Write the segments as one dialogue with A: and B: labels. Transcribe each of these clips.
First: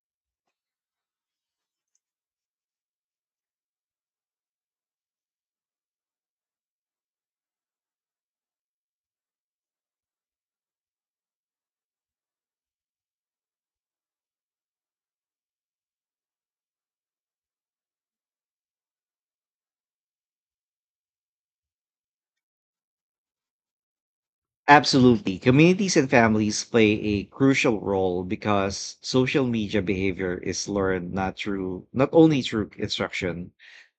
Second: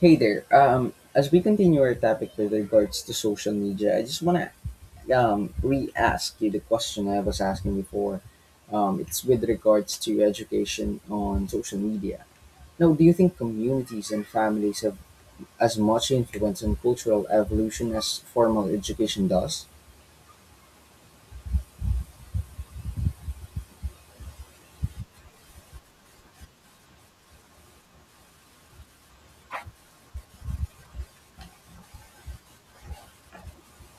A: Hey there. As we continue our topic with regards to social media, I just want to re ask you the question I was asking before. It's with regards to education on social media. Now, do you think communities and families have as much influence on cultural evolution as formal education does?
B: Absolutely. Communities and families play a crucial role because social media behavior is learned not only through instruction,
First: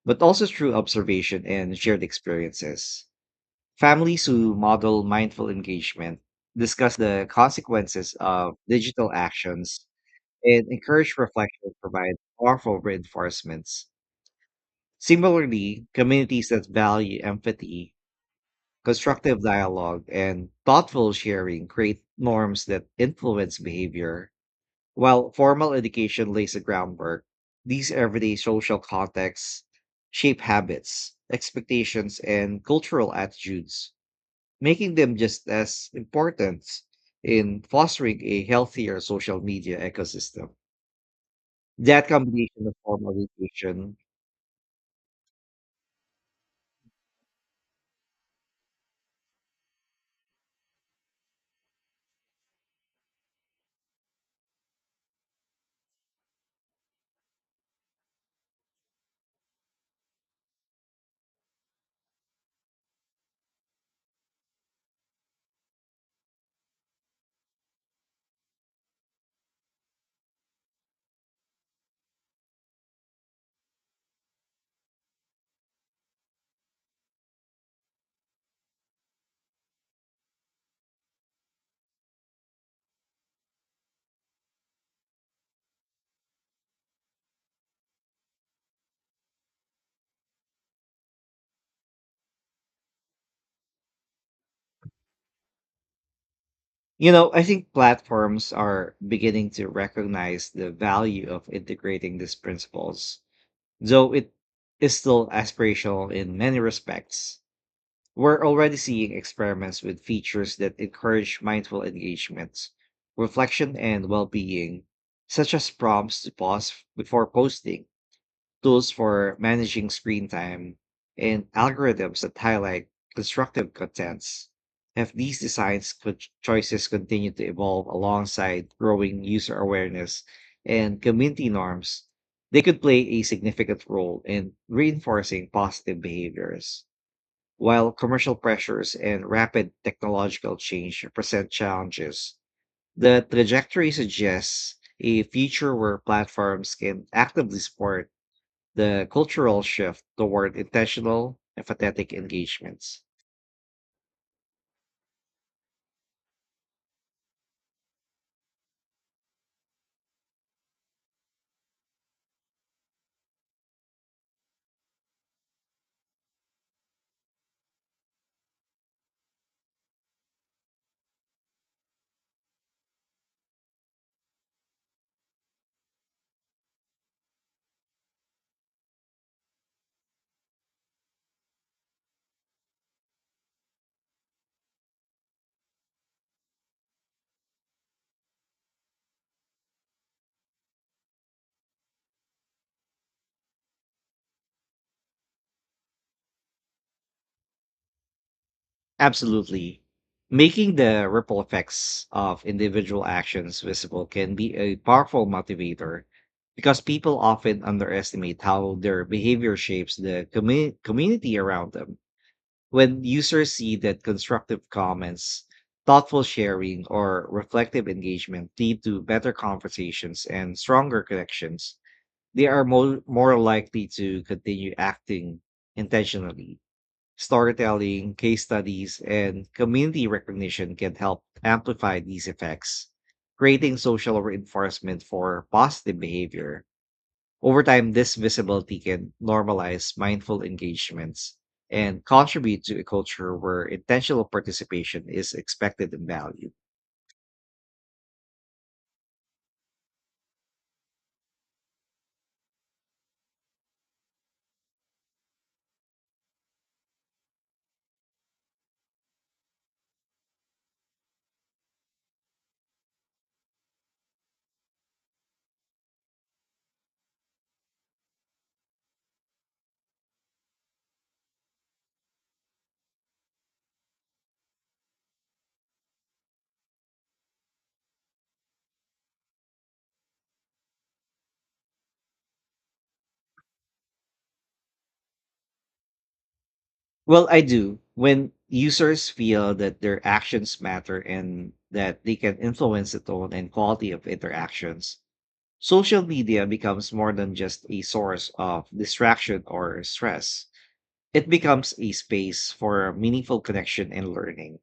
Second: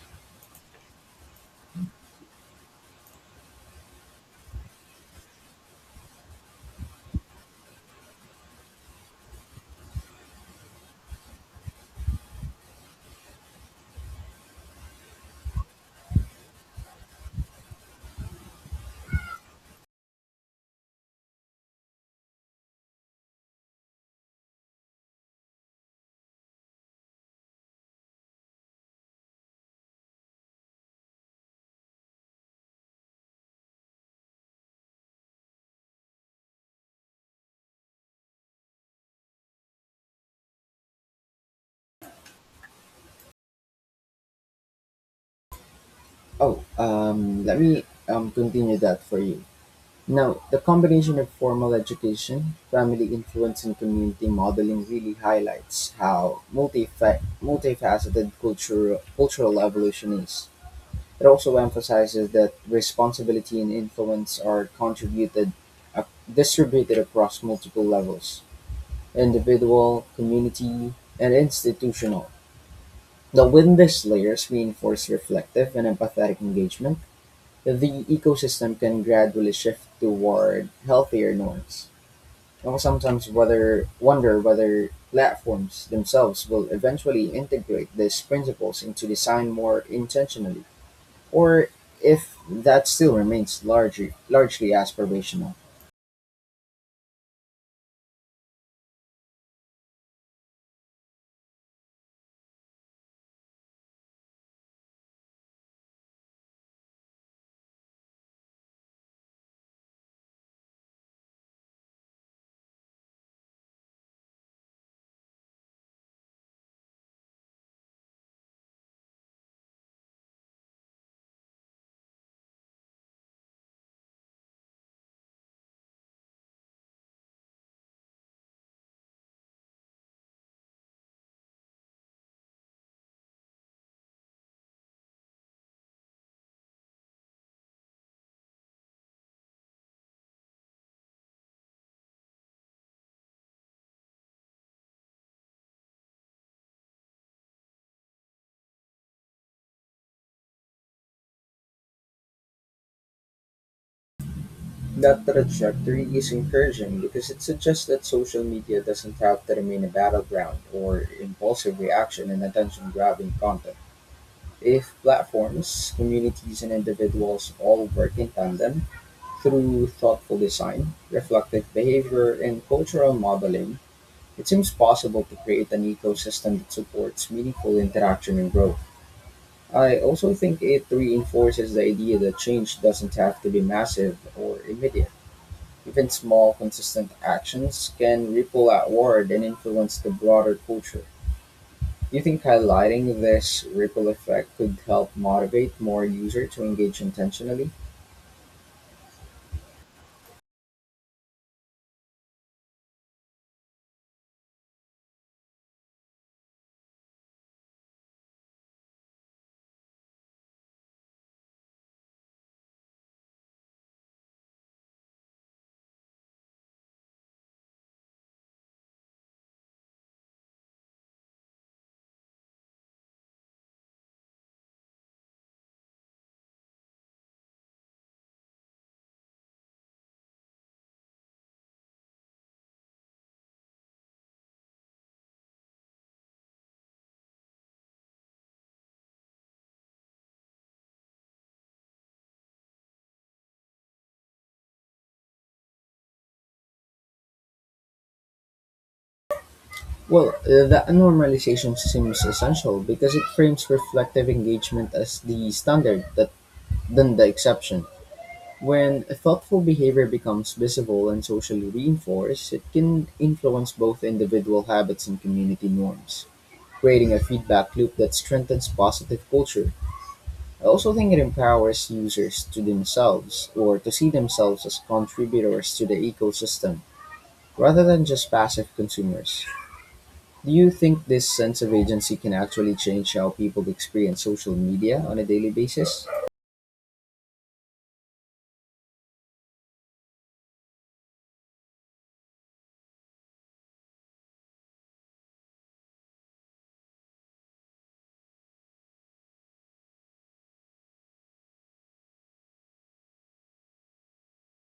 B: but also through observation and shared experiences. Families who model mindful engagement, discuss the consequences of digital actions, and encourage reflection provide powerful reinforcements. Similarly, communities that value empathy, constructive dialogue, and thoughtful sharing create norms that influence behavior. While formal education lays the groundwork, these everyday social contexts shape habits, expectations, and cultural attitudes, making them just as important in fostering a healthier social media ecosystem. That combination of formal education,
A: Oh, let me continue that for you. Now, the combination of formal education, family influence, and community modeling really highlights how multifaceted cultural evolution is. It also emphasizes that responsibility and influence are contributed, uh, distributed across multiple levels: individual, community, and institutional. Now, when these layers reinforce reflective and empathetic engagement, the ecosystem can gradually shift toward healthier norms. One sometimes wonder whether platforms themselves will eventually integrate these principles into design more intentionally, or if that still remains largely aspirational.
B: I think platforms are beginning to recognize the value of integrating these principles. Though it is still aspirational in many respects, we're already seeing experiments with features that encourage mindful engagement, reflection, and well being, such as prompts to pause before posting, tools for managing screen time, and algorithms that highlight constructive contents. If these choices continue to evolve alongside growing user awareness and community norms, they could play a significant role in reinforcing positive behaviors. While commercial pressures and rapid technological change present challenges, the trajectory suggests a future where platforms can actively support the cultural shift toward intentional, empathetic engagements.
A: That trajectory is encouraging because it suggests that social media doesn't have to remain a battleground or impulsive reaction and attention grabbing content. If platforms, communities, and individuals all work in tandem, through thoughtful design, reflective behavior, and cultural modeling, it seems possible to create an ecosystem that supports meaningful interaction and growth. I also think it reinforces the idea that change doesn't have to be massive or immediate. Even small, consistent actions can ripple outward and influence the broader culture. Do you think highlighting this ripple effect could help motivate more users to engage intentionally?
B: Absolutely. Making the ripple effects of individual actions visible can be a powerful motivator because people often underestimate how their behavior shapes the community around them. When users see that constructive comments, thoughtful sharing, or reflective engagement lead to better conversations and stronger connections, they are more likely to continue acting intentionally. Storytelling, case studies, and community recognition can help amplify these effects, creating social reinforcement for positive behavior. Over time, this visibility can normalize mindful engagements and contribute to a culture where intentional participation is expected and valued.
A: Well, that normalization seems essential because it frames reflective engagement as the standard than the exception. When a thoughtful behavior becomes visible and socially reinforced, it can influence both individual habits and community norms, creating a feedback loop that strengthens positive culture. I also think it empowers users to themselves or to see themselves as contributors to the ecosystem rather than just passive consumers. Do you think this sense of agency can actually change how people experience social media on a daily basis?
B: Well, I do. When users feel that their actions matter and that they can influence the tone and quality of interactions, social media becomes more than just a source of distraction or stress. It becomes a space for meaningful connection and learning.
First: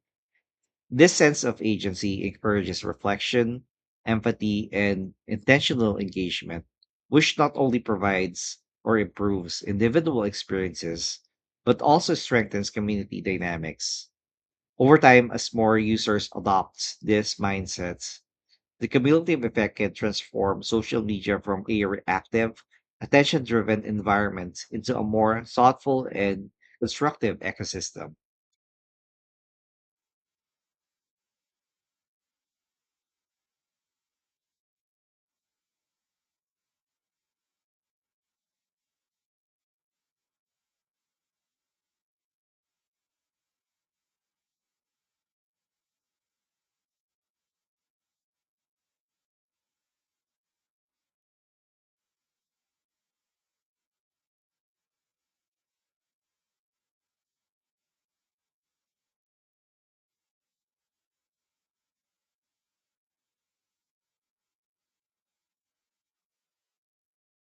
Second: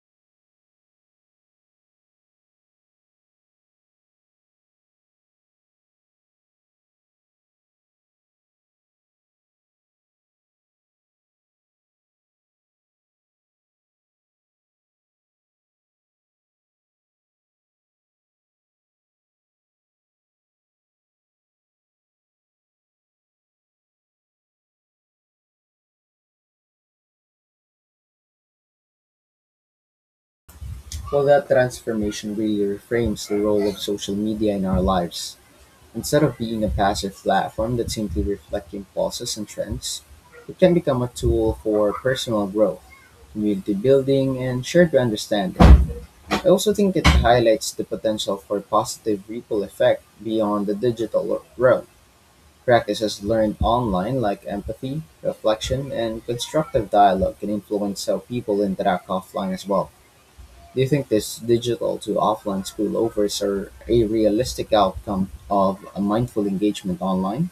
B: This sense of agency encourages reflection, empathy, and intentional engagement, which not only provides or improves individual experiences, but also strengthens community dynamics. Over time, as more users adopt this mindset, the cumulative effect can transform social media from a reactive, attention driven environment into a more thoughtful and constructive ecosystem.
A: Well, that transformation really reframes the role of social media in our lives. Instead of being a passive platform that simply reflects impulses and trends, it can become a tool for personal growth, community building, and shared understanding. I also think it highlights the potential for positive ripple effect beyond the digital realm. Practices learned online like empathy, reflection, and constructive dialogue can influence how people interact offline as well. Do you think this digital to offline spillovers are a realistic outcome of a mindful engagement online?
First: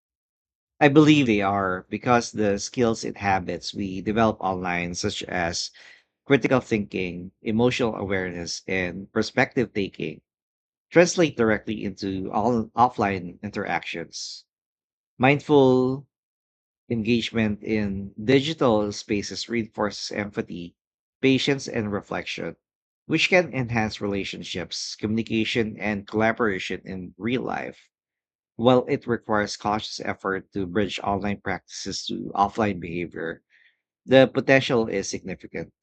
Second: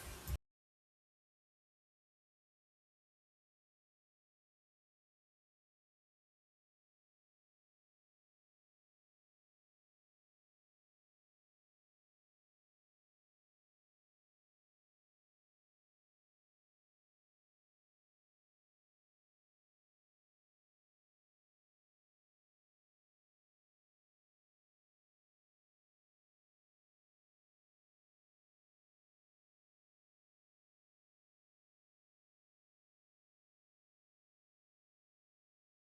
B: I believe they are because the skills and habits we develop online, such as critical thinking, emotional awareness, and perspective taking, translate directly into all offline interactions. Mindful engagement in digital spaces reinforces empathy, patience, and reflection, which can enhance relationships, communication, and collaboration in real life. While it requires cautious effort to bridge online practices to offline behavior, the potential is significant.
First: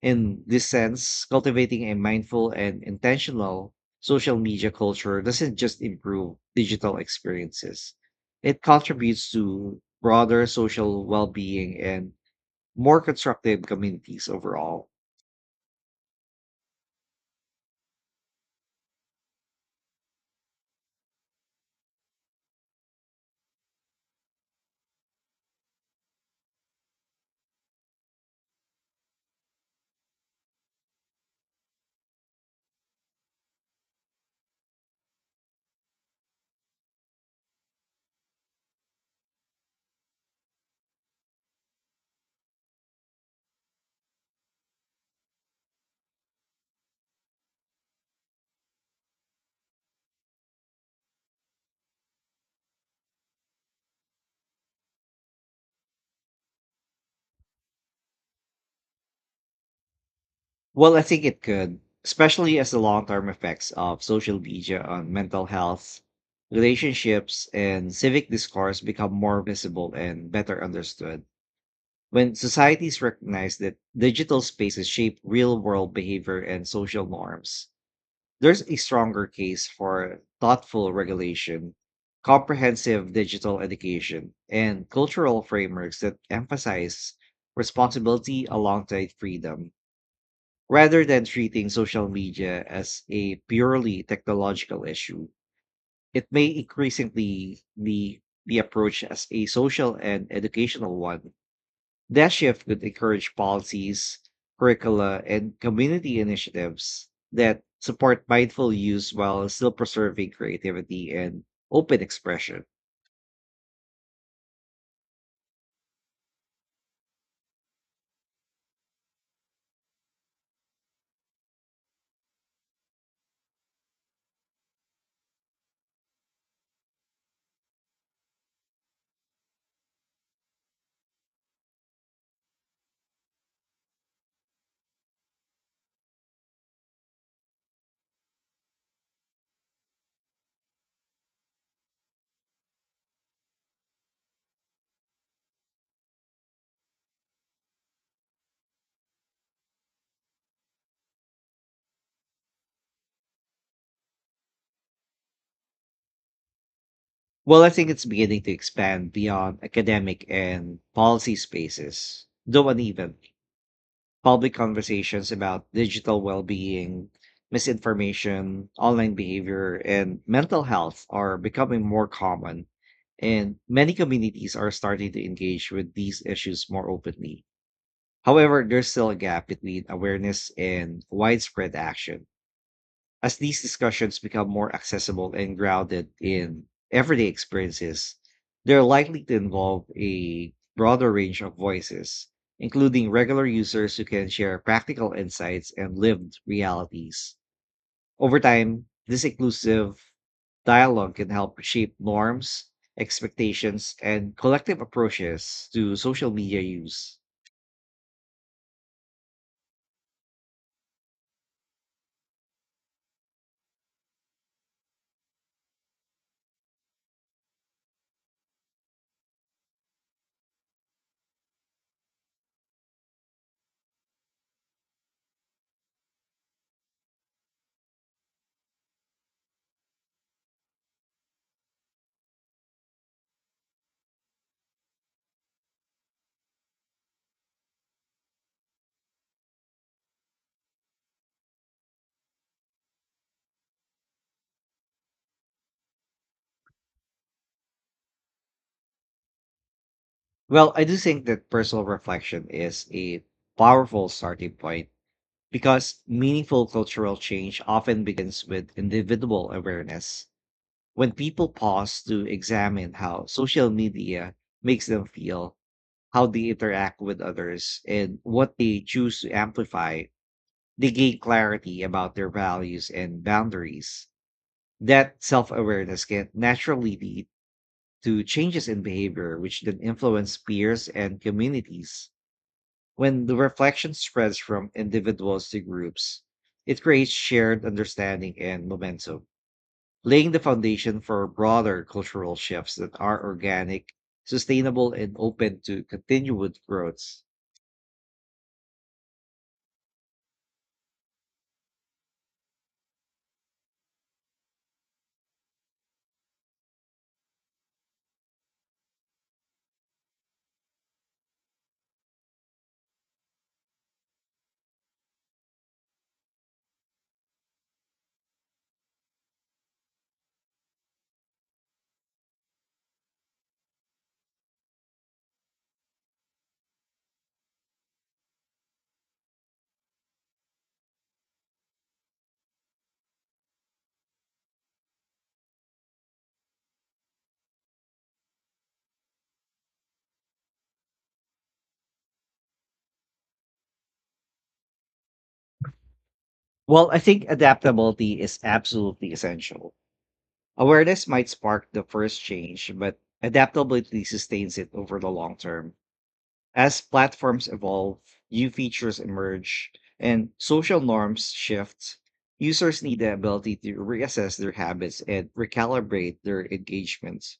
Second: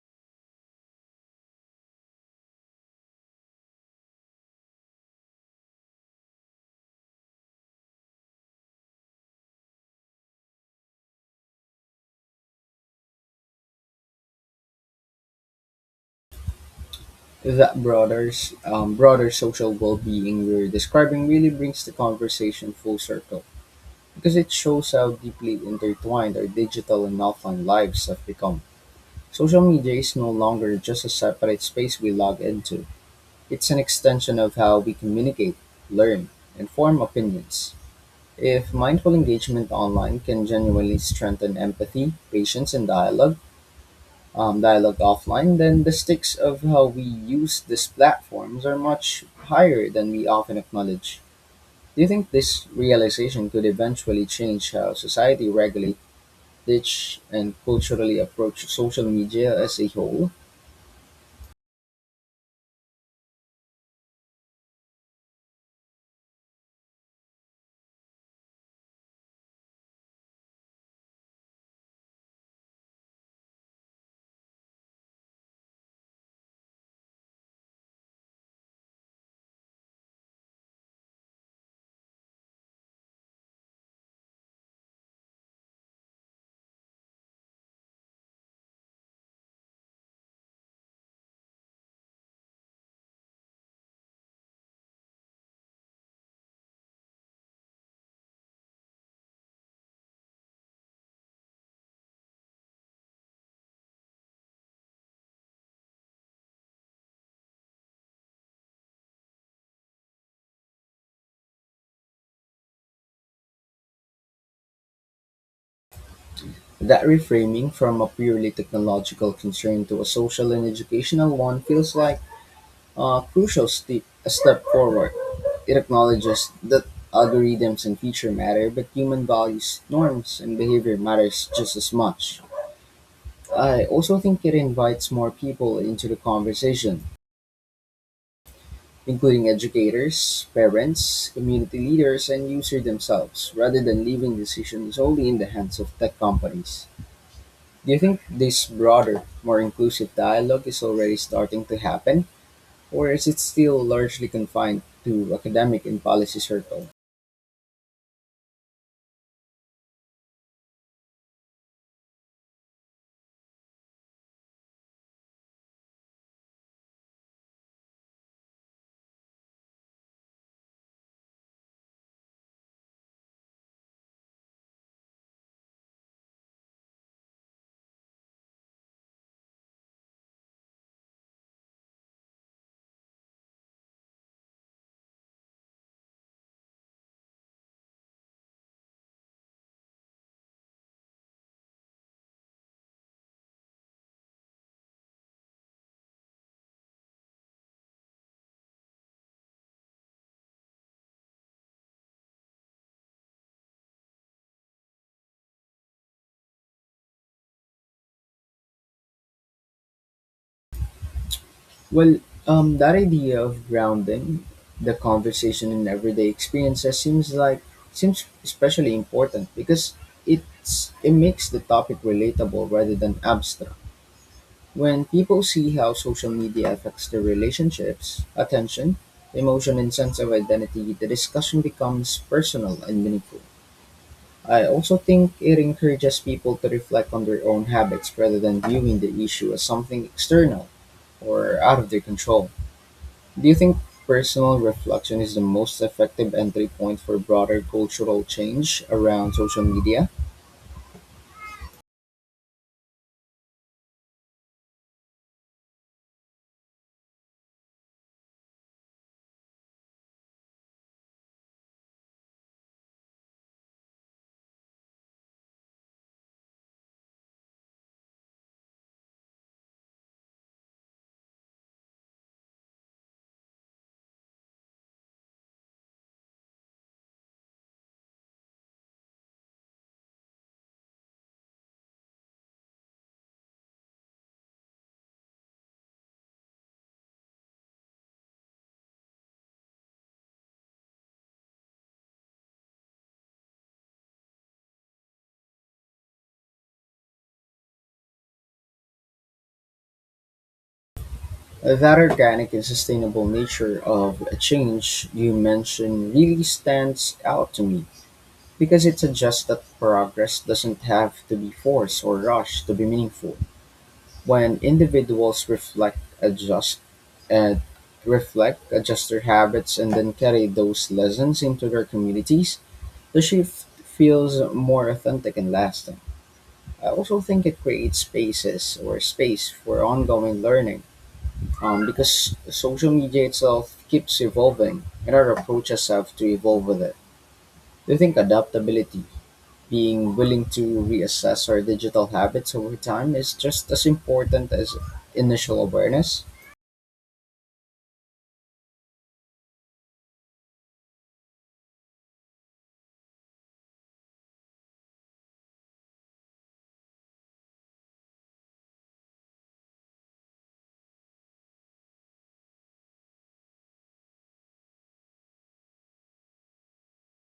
B: In this sense, cultivating a mindful and intentional social media culture doesn't just improve digital experiences, it contributes to broader social well being and more constructive communities overall.
A: That broader social well-being you're describing really brings the conversation full circle because it shows how deeply intertwined our digital and offline lives have become. Social media is no longer just a separate space we log into. It's an extension of how we communicate, learn, and form opinions. If mindful engagement online can genuinely strengthen empathy, patience, and dialogue offline, then the stakes of how we use these platforms are much higher than we often acknowledge. Do you think this realization could eventually change how society regulate, teach, and culturally approach social media as a whole?
B: Well, I think it could, especially as the long term effects of social media on mental health, relationships, and civic discourse become more visible and better understood. When societies recognize that digital spaces shape real world behavior and social norms, there's a stronger case for thoughtful regulation, comprehensive digital education, and cultural frameworks that emphasize responsibility alongside freedom. Rather than treating social media as a purely technological issue, it may increasingly be approached as a social and educational one. That shift could encourage policies, curricula, and community initiatives that support mindful use while still preserving creativity and open expression.
A: That reframing from a purely technological concern to a social and educational one feels like a a step forward. It acknowledges that algorithms and feature matter, but human values, norms, and behavior matters just as much. I also think it invites more people into the conversation, including educators, parents, community leaders, and users themselves, rather than leaving decisions solely in the hands of tech companies. Do you think this broader, more inclusive dialogue is already starting to happen, or is it still largely confined to academic and policy circles?
B: Well, I think it's beginning to expand beyond academic and policy spaces, though uneven. Public conversations about digital well being, misinformation, online behavior, and mental health are becoming more common, and many communities are starting to engage with these issues more openly. However, there's still a gap between awareness and widespread action. As these discussions become more accessible and grounded in everyday experiences, they're likely to involve a broader range of voices, including regular users who can share practical insights and lived realities. Over time, this inclusive dialogue can help shape norms, expectations, and collective approaches to social media use.
A: Well, that idea of grounding the conversation in everyday experiences seems especially important because it makes the topic relatable rather than abstract. When people see how social media affects their relationships, attention, emotion, and sense of identity, the discussion becomes personal and meaningful. I also think it encourages people to reflect on their own habits rather than viewing the issue as something external or out of their control. Do you think personal reflection is the most effective entry point for broader cultural change around social media?
B: Well, I do think that personal reflection is a powerful starting point, because meaningful cultural change often begins with individual awareness. When people pause to examine how social media makes them feel, how they interact with others, and what they choose to amplify, they gain clarity about their values and boundaries. That self awareness can naturally lead to changes in behavior, which then influence peers and communities. When the reflection spreads from individuals to groups, it creates shared understanding and momentum, laying the foundation for broader cultural shifts that are organic, sustainable, and open to continued growth.
A: That organic and sustainable nature of a change you mentioned really stands out to me because it suggests that progress doesn't have to be forced or rushed to be meaningful. When individuals and reflect, adjust their habits, and then carry those lessons into their communities, the shift feels more authentic and lasting. I also think it creates space for ongoing learning because social media itself keeps evolving and our approaches have to evolve with it. Do you think adaptability, being willing to reassess our digital habits over time, is just as important as initial awareness?
B: Well, I think adaptability is absolutely essential. Awareness might spark the first change, but adaptability sustains it over the long term. As platforms evolve, new features emerge, and social norms shift, users need the ability to reassess their habits and recalibrate their engagements.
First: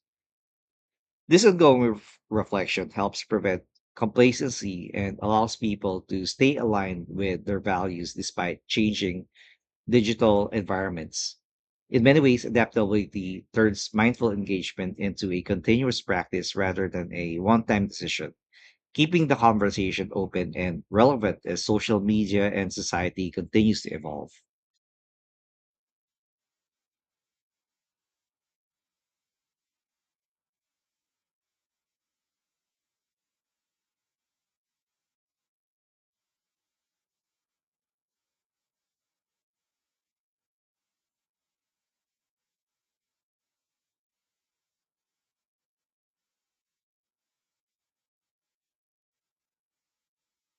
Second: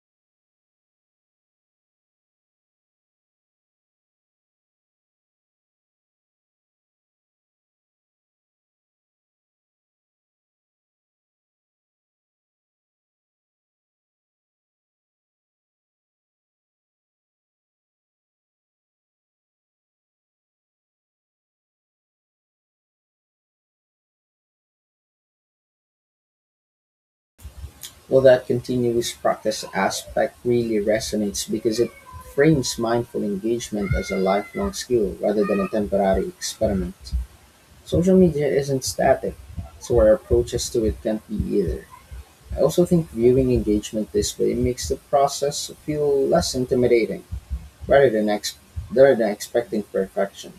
B: This ongoing reflection helps prevent complacency and allows people to stay aligned with their values despite changing digital environments. In many ways, adaptability turns mindful engagement into a continuous practice rather than a one time decision, keeping the conversation open and relevant as social media and society continues to evolve.
A: Well, that continuous practice aspect really resonates because it frames mindful engagement as a lifelong skill rather than a temporary experiment. Social media isn't static, so our approaches to it can't be either. I also think viewing engagement this way makes the process feel less intimidating rather rather than expecting perfection.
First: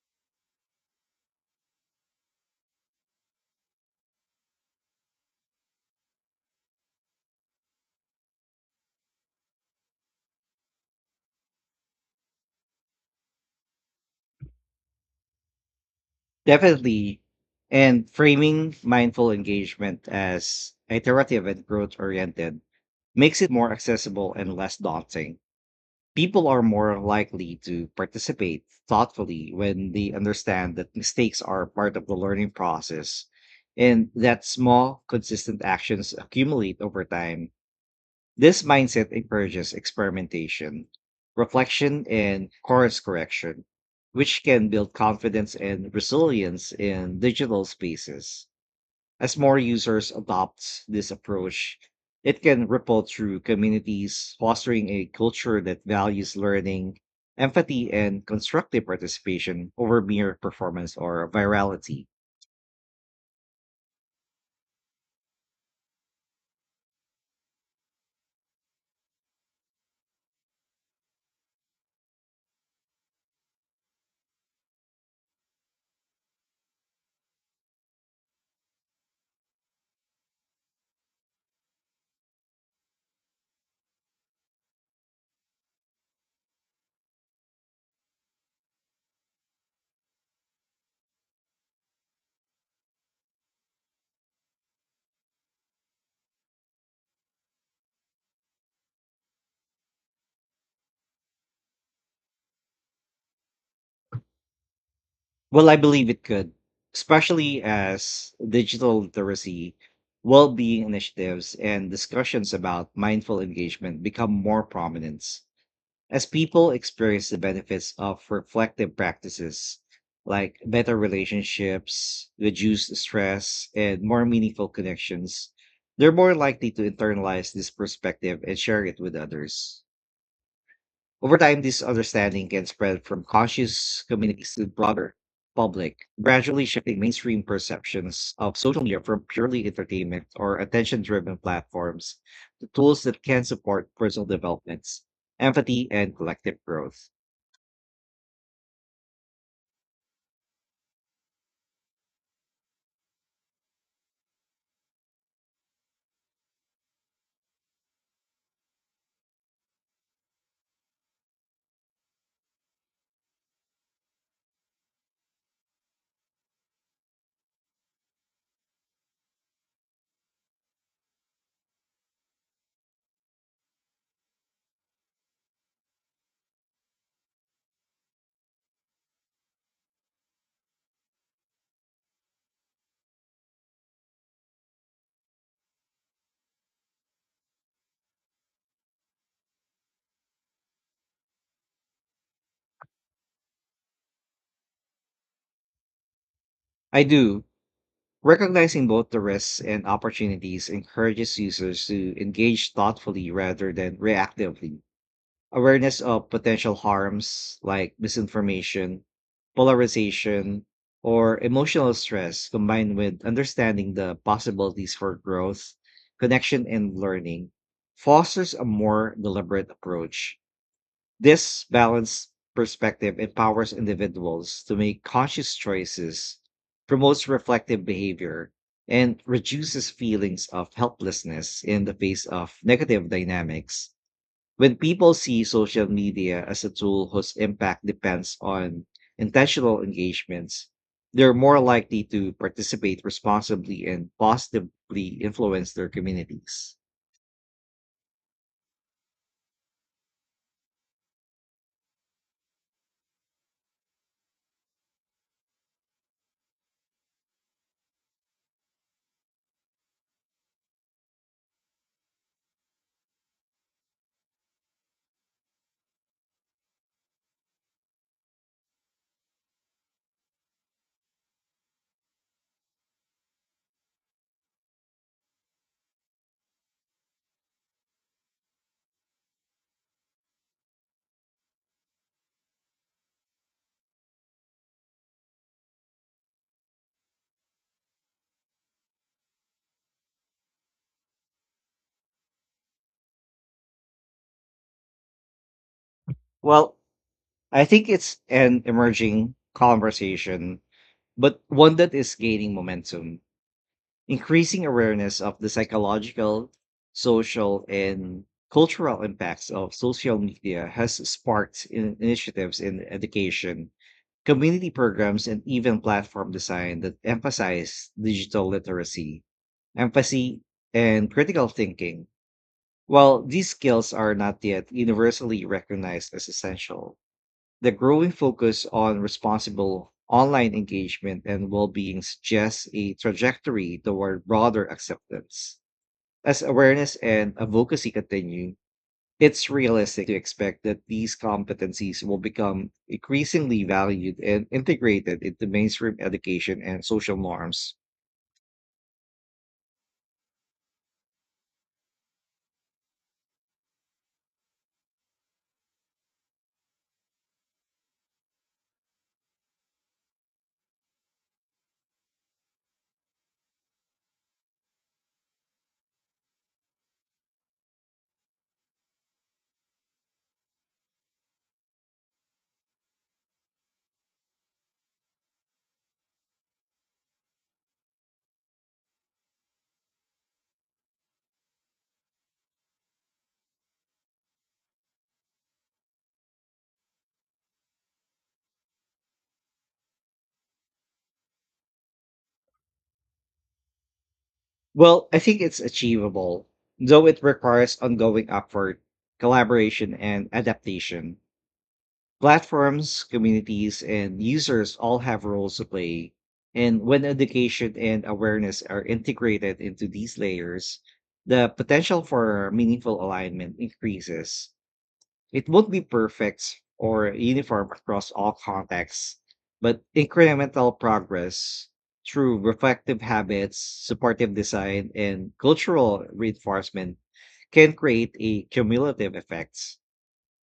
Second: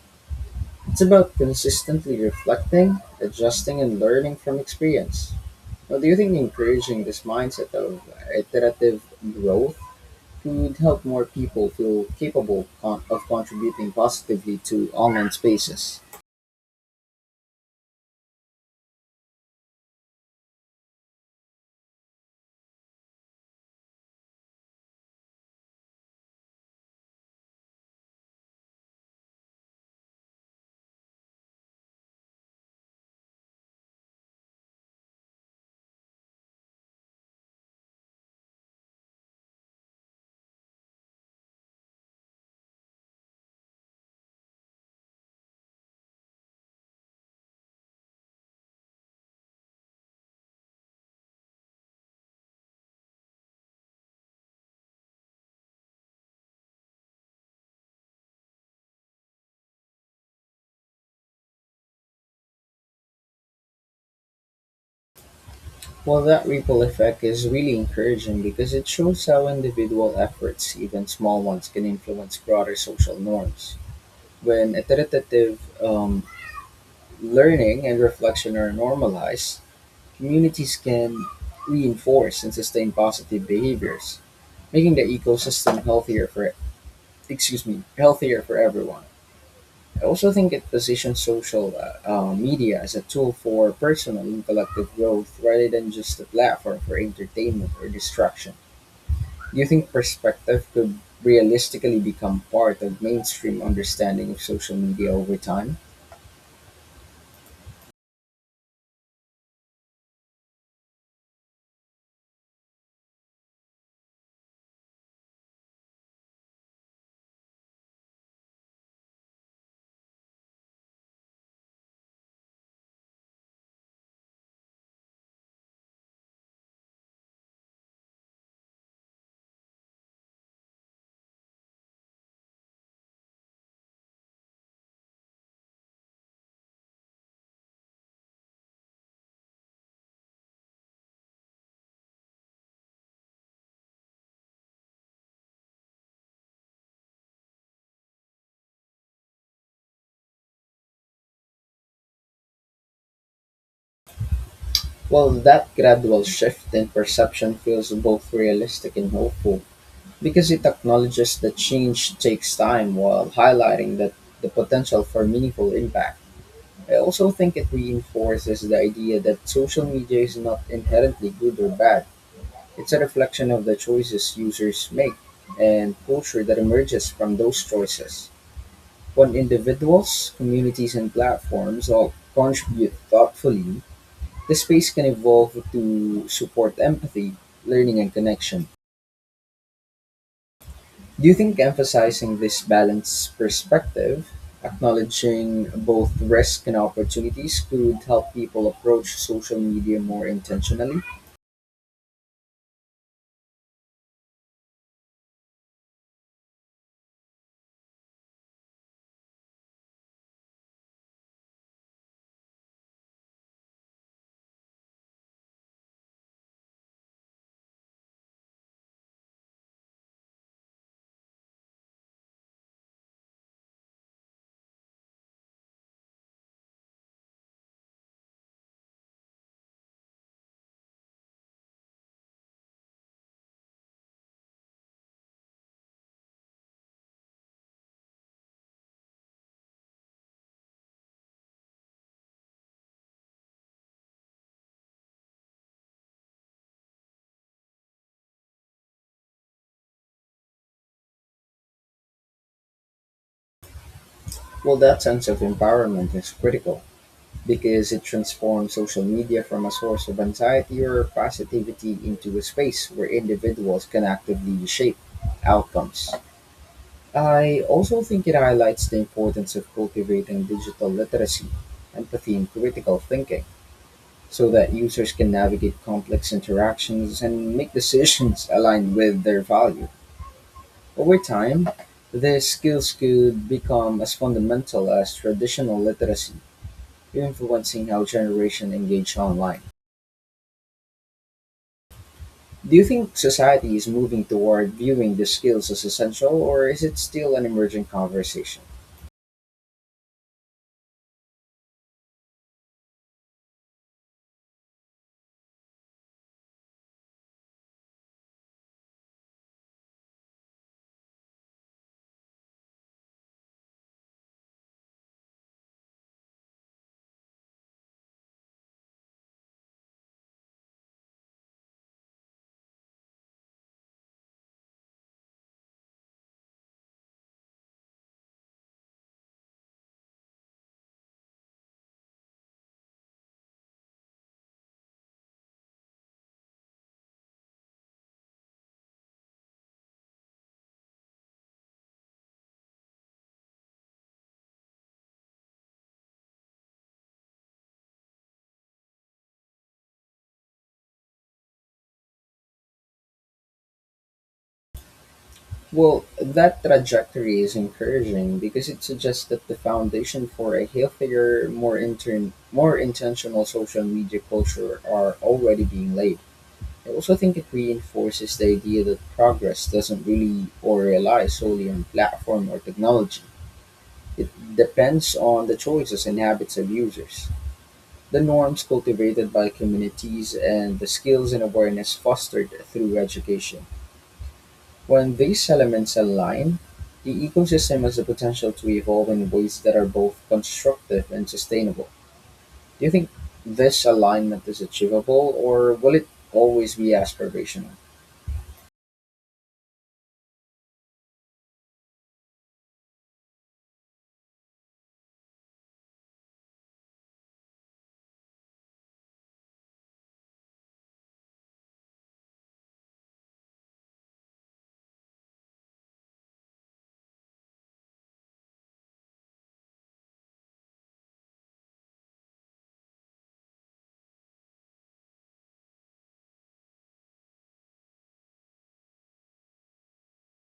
A: It's about consistently reflecting, adjusting, and learning from experience. Well, do you think encouraging this mindset of iterative growth could help more people feel of contributing positively to online spaces?
B: Definitely. And framing mindful engagement as iterative and growth oriented makes it more accessible and less daunting. People are more likely to participate thoughtfully when they understand that mistakes are part of the learning process and that small, consistent actions accumulate over time. This mindset encourages experimentation, reflection, and course correction, which can build confidence and resilience in digital spaces. As more users adopt this approach, it can ripple through communities, fostering a culture that values learning, empathy, and constructive participation over mere performance or virality.
A: Well, that ripple effect is really encouraging because it shows how individual efforts, even small ones, can influence broader social norms. When iterative learning and reflection are normalized, communities can reinforce and sustain positive behaviors, making the ecosystem healthier for excuse me, healthier for everyone. I also think it positions social media as a tool for personal and collective growth rather than just a platform for entertainment or distraction. Do you think perspective could realistically become part of mainstream understanding of social media over
B: Well, I
A: time?
B: believe it could, especially as digital literacy, well being initiatives, and discussions about mindful engagement become more prominent. As people experience the benefits of reflective practices like better relationships, reduced stress, and more meaningful connections, they're more likely to internalize this perspective and share it with others. Over time, this understanding can spread from conscious communities to the broader public, gradually shifting mainstream perceptions of social media from purely entertainment or attention driven platforms to tools that can support personal developments, empathy, and collective growth.
A: Well, that gradual shift in perception feels both realistic and hopeful because it acknowledges that change takes time while highlighting that the potential for meaningful impact. I also think it reinforces the idea that social media is not inherently good or bad. It's a reflection of the choices users make and culture that emerges from those choices. When individuals, communities, and platforms all contribute thoughtfully, the space can evolve to support empathy, learning, and connection. Do you think emphasizing this balanced perspective, acknowledging both risk and
B: I do.
A: opportunities, could help people
B: Recognizing
A: approach
B: both the risks
A: social
B: and
A: media more
B: opportunities
A: intentionally?
B: encourages users to engage thoughtfully rather than reactively. Awareness of potential harms like misinformation, polarization, or emotional stress, combined with understanding the possibilities for growth, connection, and learning, fosters a more deliberate approach. This balanced perspective empowers individuals to make conscious choices, promotes reflective behavior, and reduces feelings of helplessness in the face of negative dynamics. When people see social media as a tool whose impact depends on intentional engagements, they're more likely to participate responsibly and positively influence their communities.
A: Well, that sense of empowerment is critical because it transforms social media from a source of anxiety or positivity into a space where individuals can actively shape outcomes. I also think it highlights the importance of cultivating digital literacy, empathy, and critical thinking so that users can navigate complex interactions and make decisions aligned with their value. Over time, these skills could become as fundamental as traditional literacy, influencing how generations engage online. Do you think society is moving toward viewing these skills as essential, or
B: Well,
A: is it still an
B: I
A: emerging
B: think it's an
A: conversation?
B: emerging conversation, but one that is gaining momentum. Increasing awareness of the psychological, social, and cultural impacts of social media has sparked initiatives in education, community programs, and even platform design that emphasize digital literacy, empathy, and critical thinking. While these skills are not yet universally recognized as essential, the growing focus on responsible online engagement and well being suggests a trajectory toward broader acceptance. As awareness and advocacy continue, it's realistic to expect that these competencies will become increasingly valued and integrated into mainstream education and social norms.
A: Well, that trajectory is encouraging because it suggests that the foundation for a healthier, more intentional social media culture are already being laid. I also think it reinforces the idea that progress doesn't really or rely solely on platform or technology. It depends on the choices and habits of users, the norms cultivated by communities, and the skills and awareness fostered through education. When these elements align, the ecosystem has the potential to evolve in ways that are both constructive and sustainable. Do you think this alignment is
B: Well, I
A: achievable,
B: think it's
A: or will it
B: achievable,
A: always be
B: though it
A: aspirational?
B: requires ongoing effort, collaboration, and adaptation. Platforms, communities, and users all have roles to play. And when education and awareness are integrated into these layers, the potential for meaningful alignment increases. It won't be perfect or uniform across all contexts, but incremental progress through reflective habits, supportive design, and cultural reinforcement can create a cumulative effect.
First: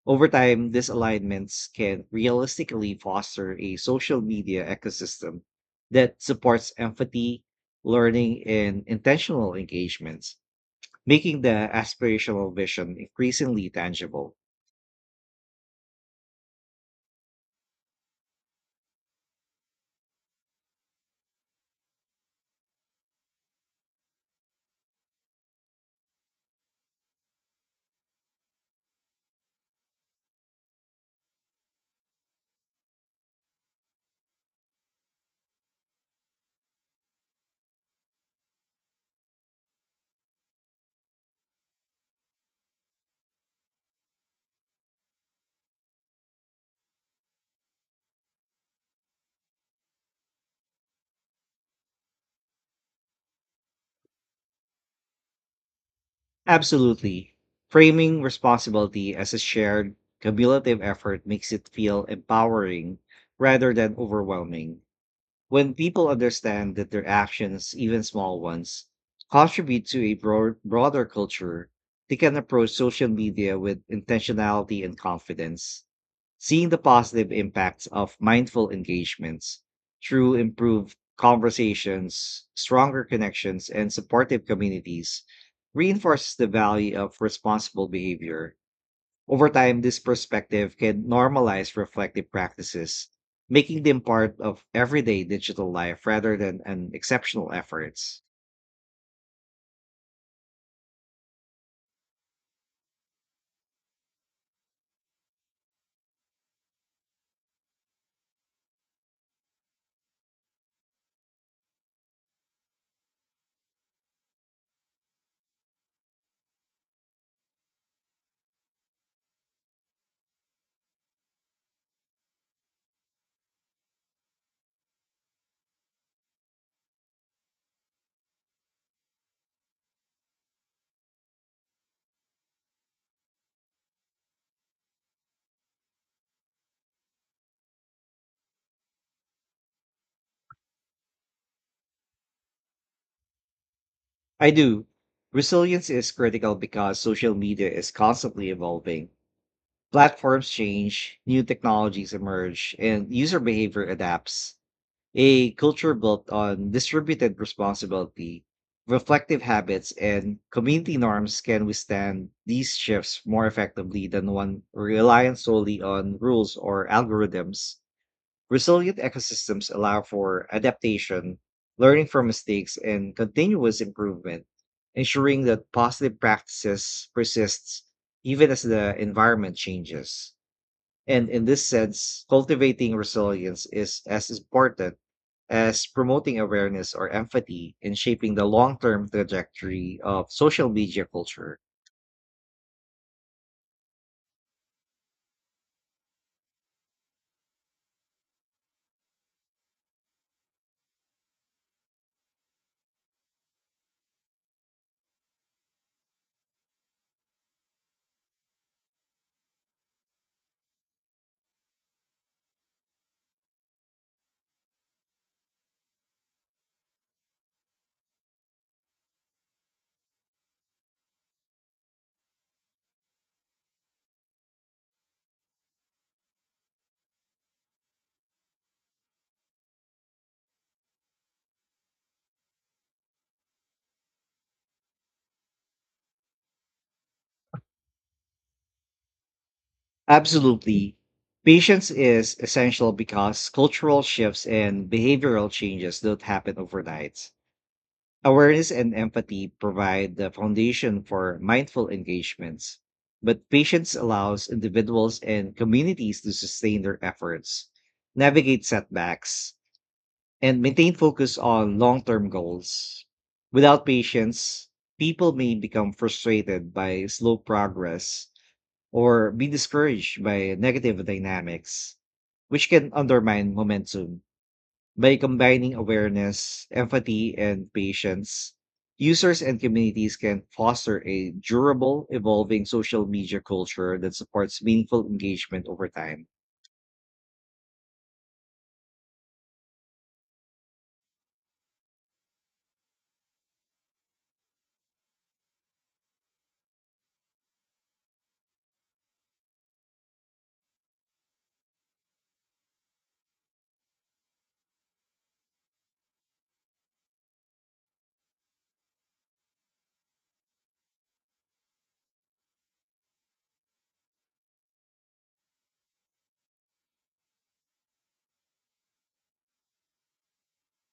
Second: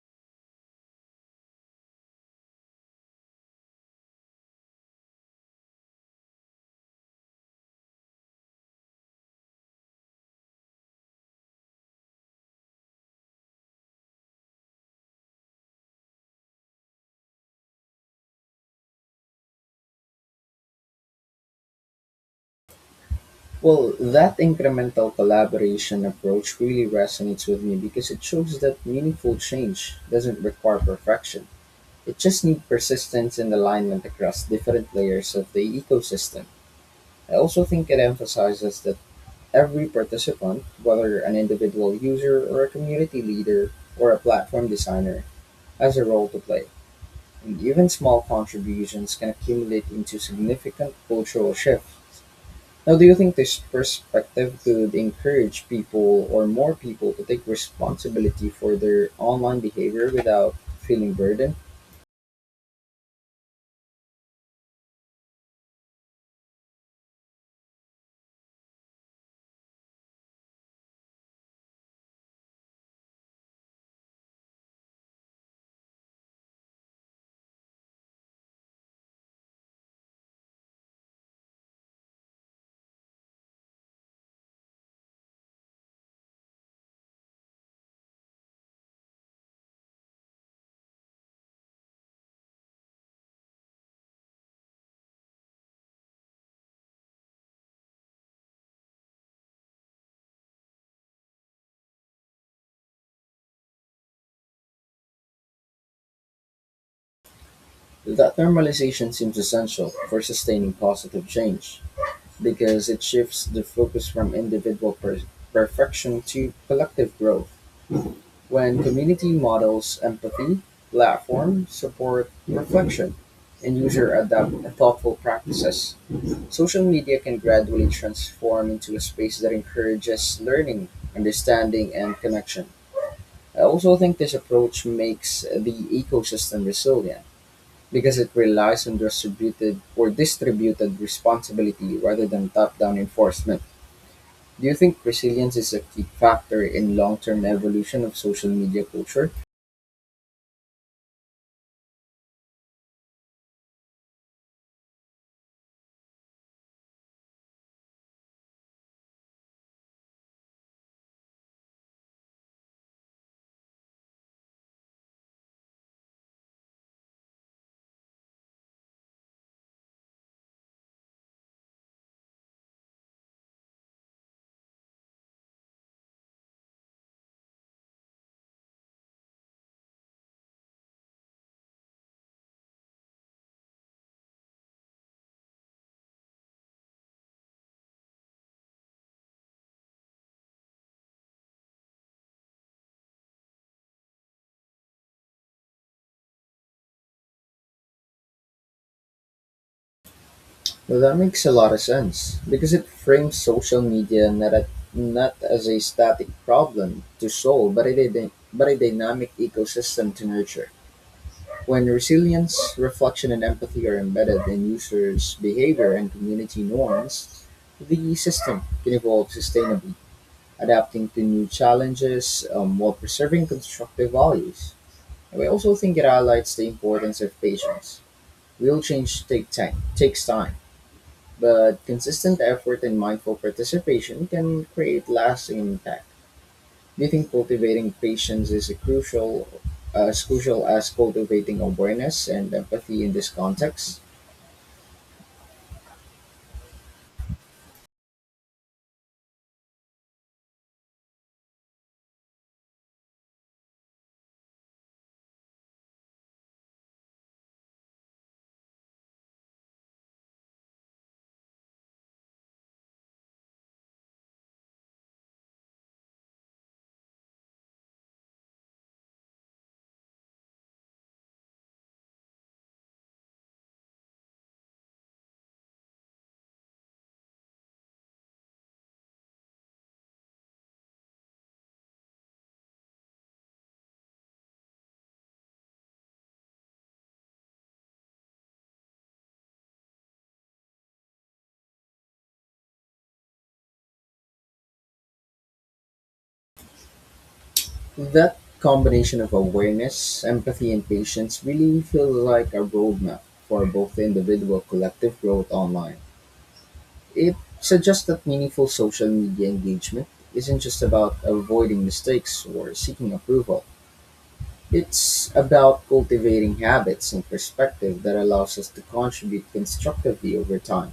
B: Over time, these alignments can realistically foster a social media ecosystem that supports empathy, learning, and intentional engagements, making the aspirational vision increasingly tangible.
A: Well, that incremental collaboration approach really resonates with me because it shows that meaningful change doesn't require perfection. It just needs persistence and alignment across different layers of the ecosystem. I also think it emphasizes that every participant, whether an individual user or a community leader or a platform designer, has a role to play, and even small contributions can accumulate into significant cultural shifts. Now, do you think this perspective could encourage people or more people to
B: Absolutely.
A: take
B: Framing
A: responsibility for their
B: responsibility as a
A: online
B: shared
A: behavior without
B: cumulative
A: feeling
B: effort makes
A: burdened?
B: it feel empowering rather than overwhelming. When people understand that their actions, even small ones, contribute to a broader culture, they can approach social media with intentionality and confidence. Seeing the positive impacts of mindful engagements through improved conversations, stronger connections, and supportive communities reinforces the value of responsible behavior. Over time, this perspective can normalize reflective practices, making them part of everyday digital life rather than an exceptional efforts.
A: That normalization seems essential for sustaining positive change, because it shifts the focus from perfection to collective growth. When community models empathy, platform, support, reflection, and user adopt thoughtful practices, social media can gradually transform into a space that encourages learning, understanding, and connection. I also think this approach makes the ecosystem resilient because it relies on distributed responsibility rather than top-down enforcement.
B: I
A: Do you
B: do.
A: think resilience is a
B: Resilience
A: key
B: is critical
A: factor in
B: because social
A: long-term
B: media is
A: evolution of social
B: constantly
A: media
B: evolving.
A: culture?
B: Platforms change, new technologies emerge, and user behavior adapts. A culture built on distributed responsibility, reflective habits, and community norms can withstand these shifts more effectively than one reliant solely on rules or algorithms. Resilient ecosystems allow for adaptation, learning from mistakes, and continuous improvement, ensuring that positive practices persists even as the environment changes. And in this sense, cultivating resilience is as important as promoting awareness or empathy in shaping the long term trajectory of social media culture.
A: Well, that makes a lot of sense because it frames social media not as a static problem to solve, but a but a dynamic ecosystem to nurture. When resilience, reflection, and empathy are embedded in users' behavior and community norms, the system can evolve sustainably, adapting to new challenges while preserving constructive values. And we also think it highlights the importance of patience. Real change takes time, but consistent effort and mindful participation can create lasting impact. Do you think cultivating patience is as crucial as
B: Absolutely.
A: cultivating
B: Patience
A: awareness
B: is
A: and
B: essential
A: empathy in this
B: because
A: context?
B: cultural shifts and behavioral changes don't happen overnight. Awareness and empathy provide the foundation for mindful engagements, but patience allows individuals and communities to sustain their efforts, navigate setbacks, and maintain focus on long term goals. Without patience, people may become frustrated by slow progress or be discouraged by negative dynamics, which can undermine momentum. By combining awareness, empathy, and patience, users and communities can foster a durable, evolving social media culture that supports meaningful engagement over time.
A: That combination of awareness, empathy, and patience really feels like a roadmap for both the individual collective growth online. It suggests that meaningful social media engagement isn't just about avoiding mistakes or seeking approval. It's about cultivating habits and perspective that allows us to contribute constructively over time.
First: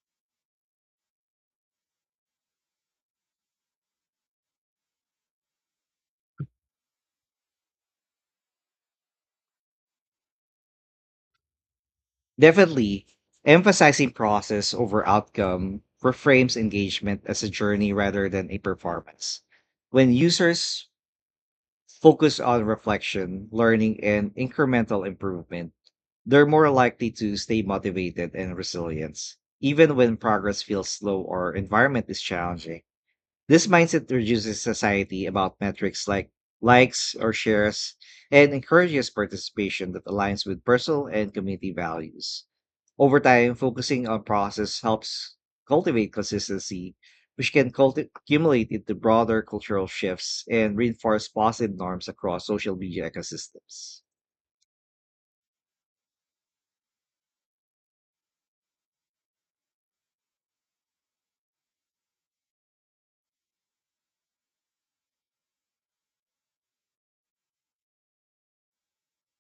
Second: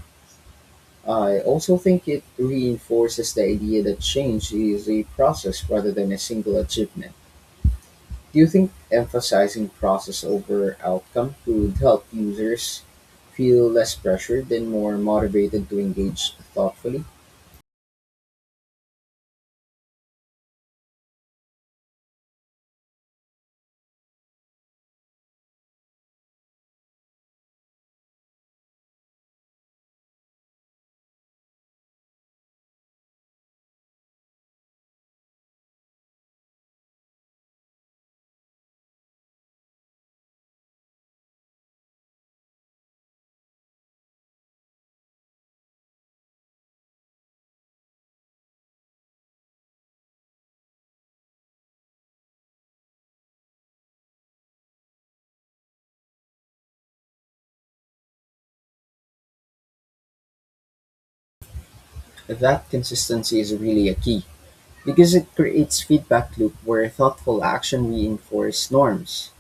A: I also think it reinforces the idea that change is a process rather than a single achievement. Do you think emphasizing process over outcome could help users
B: Definitely,
A: feel less
B: emphasizing
A: pressured and
B: process
A: more
B: over
A: motivated to
B: outcome
A: engage
B: reframes
A: thoughtfully?
B: engagement as a journey rather than a performance. When users focus on reflection, learning, and incremental improvement, they're more likely to stay motivated and resilient, even when progress feels slow or environment is challenging. This mindset reduces society about metrics like likes or shares, and encourages participation that aligns with personal and community values. Over time, focusing on process helps cultivate consistency, which can accumulate into broader cultural shifts and reinforce positive norms across social media ecosystems.
A: That consistency is really a key because it creates feedback loop where thoughtful action reinforce norms,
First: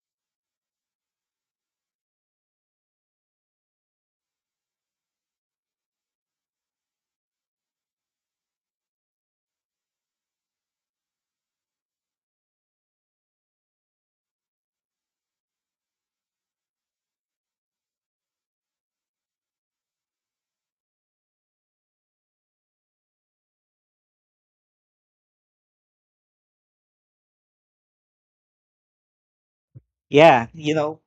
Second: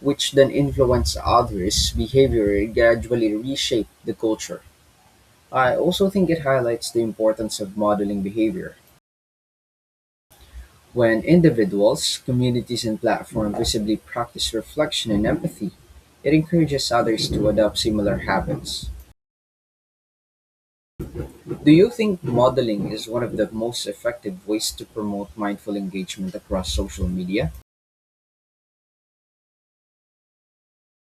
A: which then influence others' behavior and gradually reshape the culture. I also think it highlights the importance of modeling behavior. When individuals, communities, and platforms visibly practice reflection and empathy, it encourages others to adopt similar habits. Do you think modeling is one of the most effective ways to promote mindful engagement across social media?
B: Yeah, you know,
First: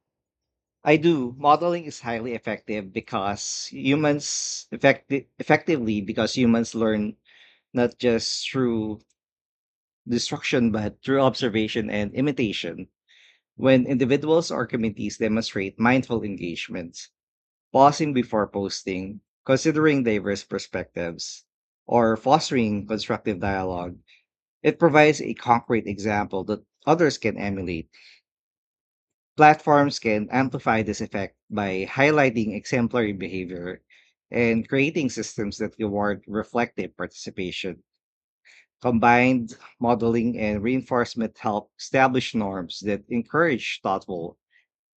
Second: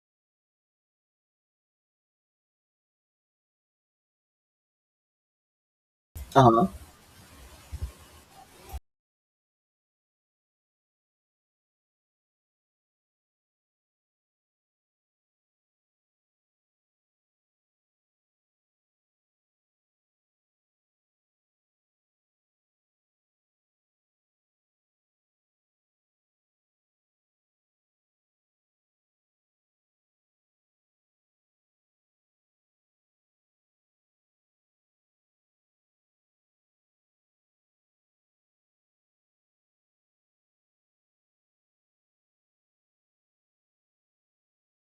B: I do. Modeling is highly effective because humans effecti- effectively because
A: Uh-huh.
B: humans learn not just through destruction but through observation and imitation. When individuals or communities demonstrate mindful engagement, pausing before posting, considering diverse perspectives, or fostering constructive dialogue, it provides a concrete example that others can emulate. Platforms can amplify this effect by highlighting exemplary behavior and creating systems that reward reflective participation. Combined modeling and reinforcement help establish norms that encourage thoughtful,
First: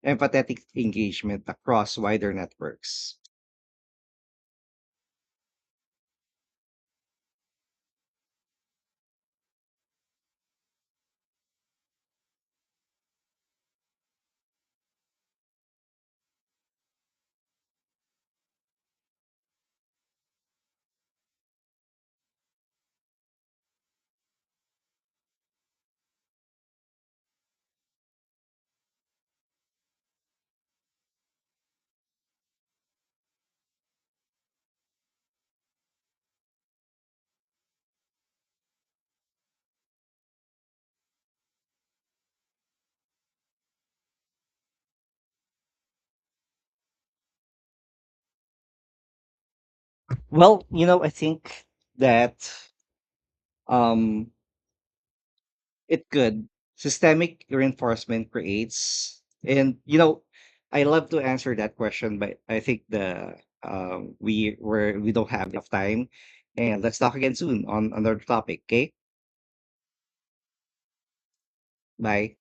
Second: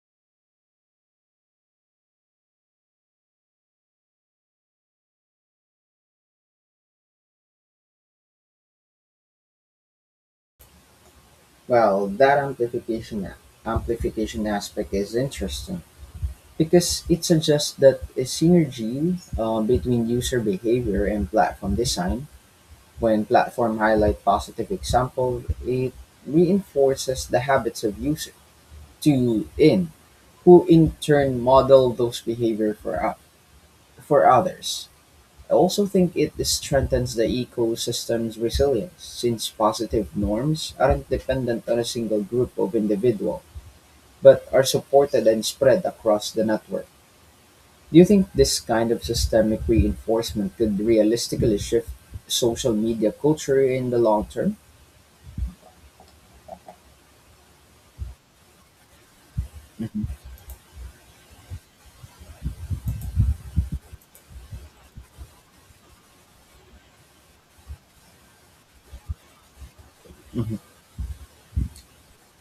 B: empathetic engagement across wider networks.
A: Well, that amplification aspect is interesting because it suggests that a synergy between user behavior and platform design. When platform highlight positive example, it reinforces the habits of to in, who in turn model those behavior for others. I also think it strengthens the ecosystem's resilience, since positive norms aren't dependent on a single group of individual, but are supported and spread across the network. Do you think this kind of systemic reinforcement
B: Well,
A: could
B: you know, I
A: realistically
B: think
A: shift
B: that
A: social media culture in the long
B: um
A: term?
B: it could. Systemic reinforcement creates, and
A: Mhm.
B: I love to answer that question, but I think the we were we don't have enough time. And let's talk again soon on another topic. Okay?
A: Mhm.
B: Bye.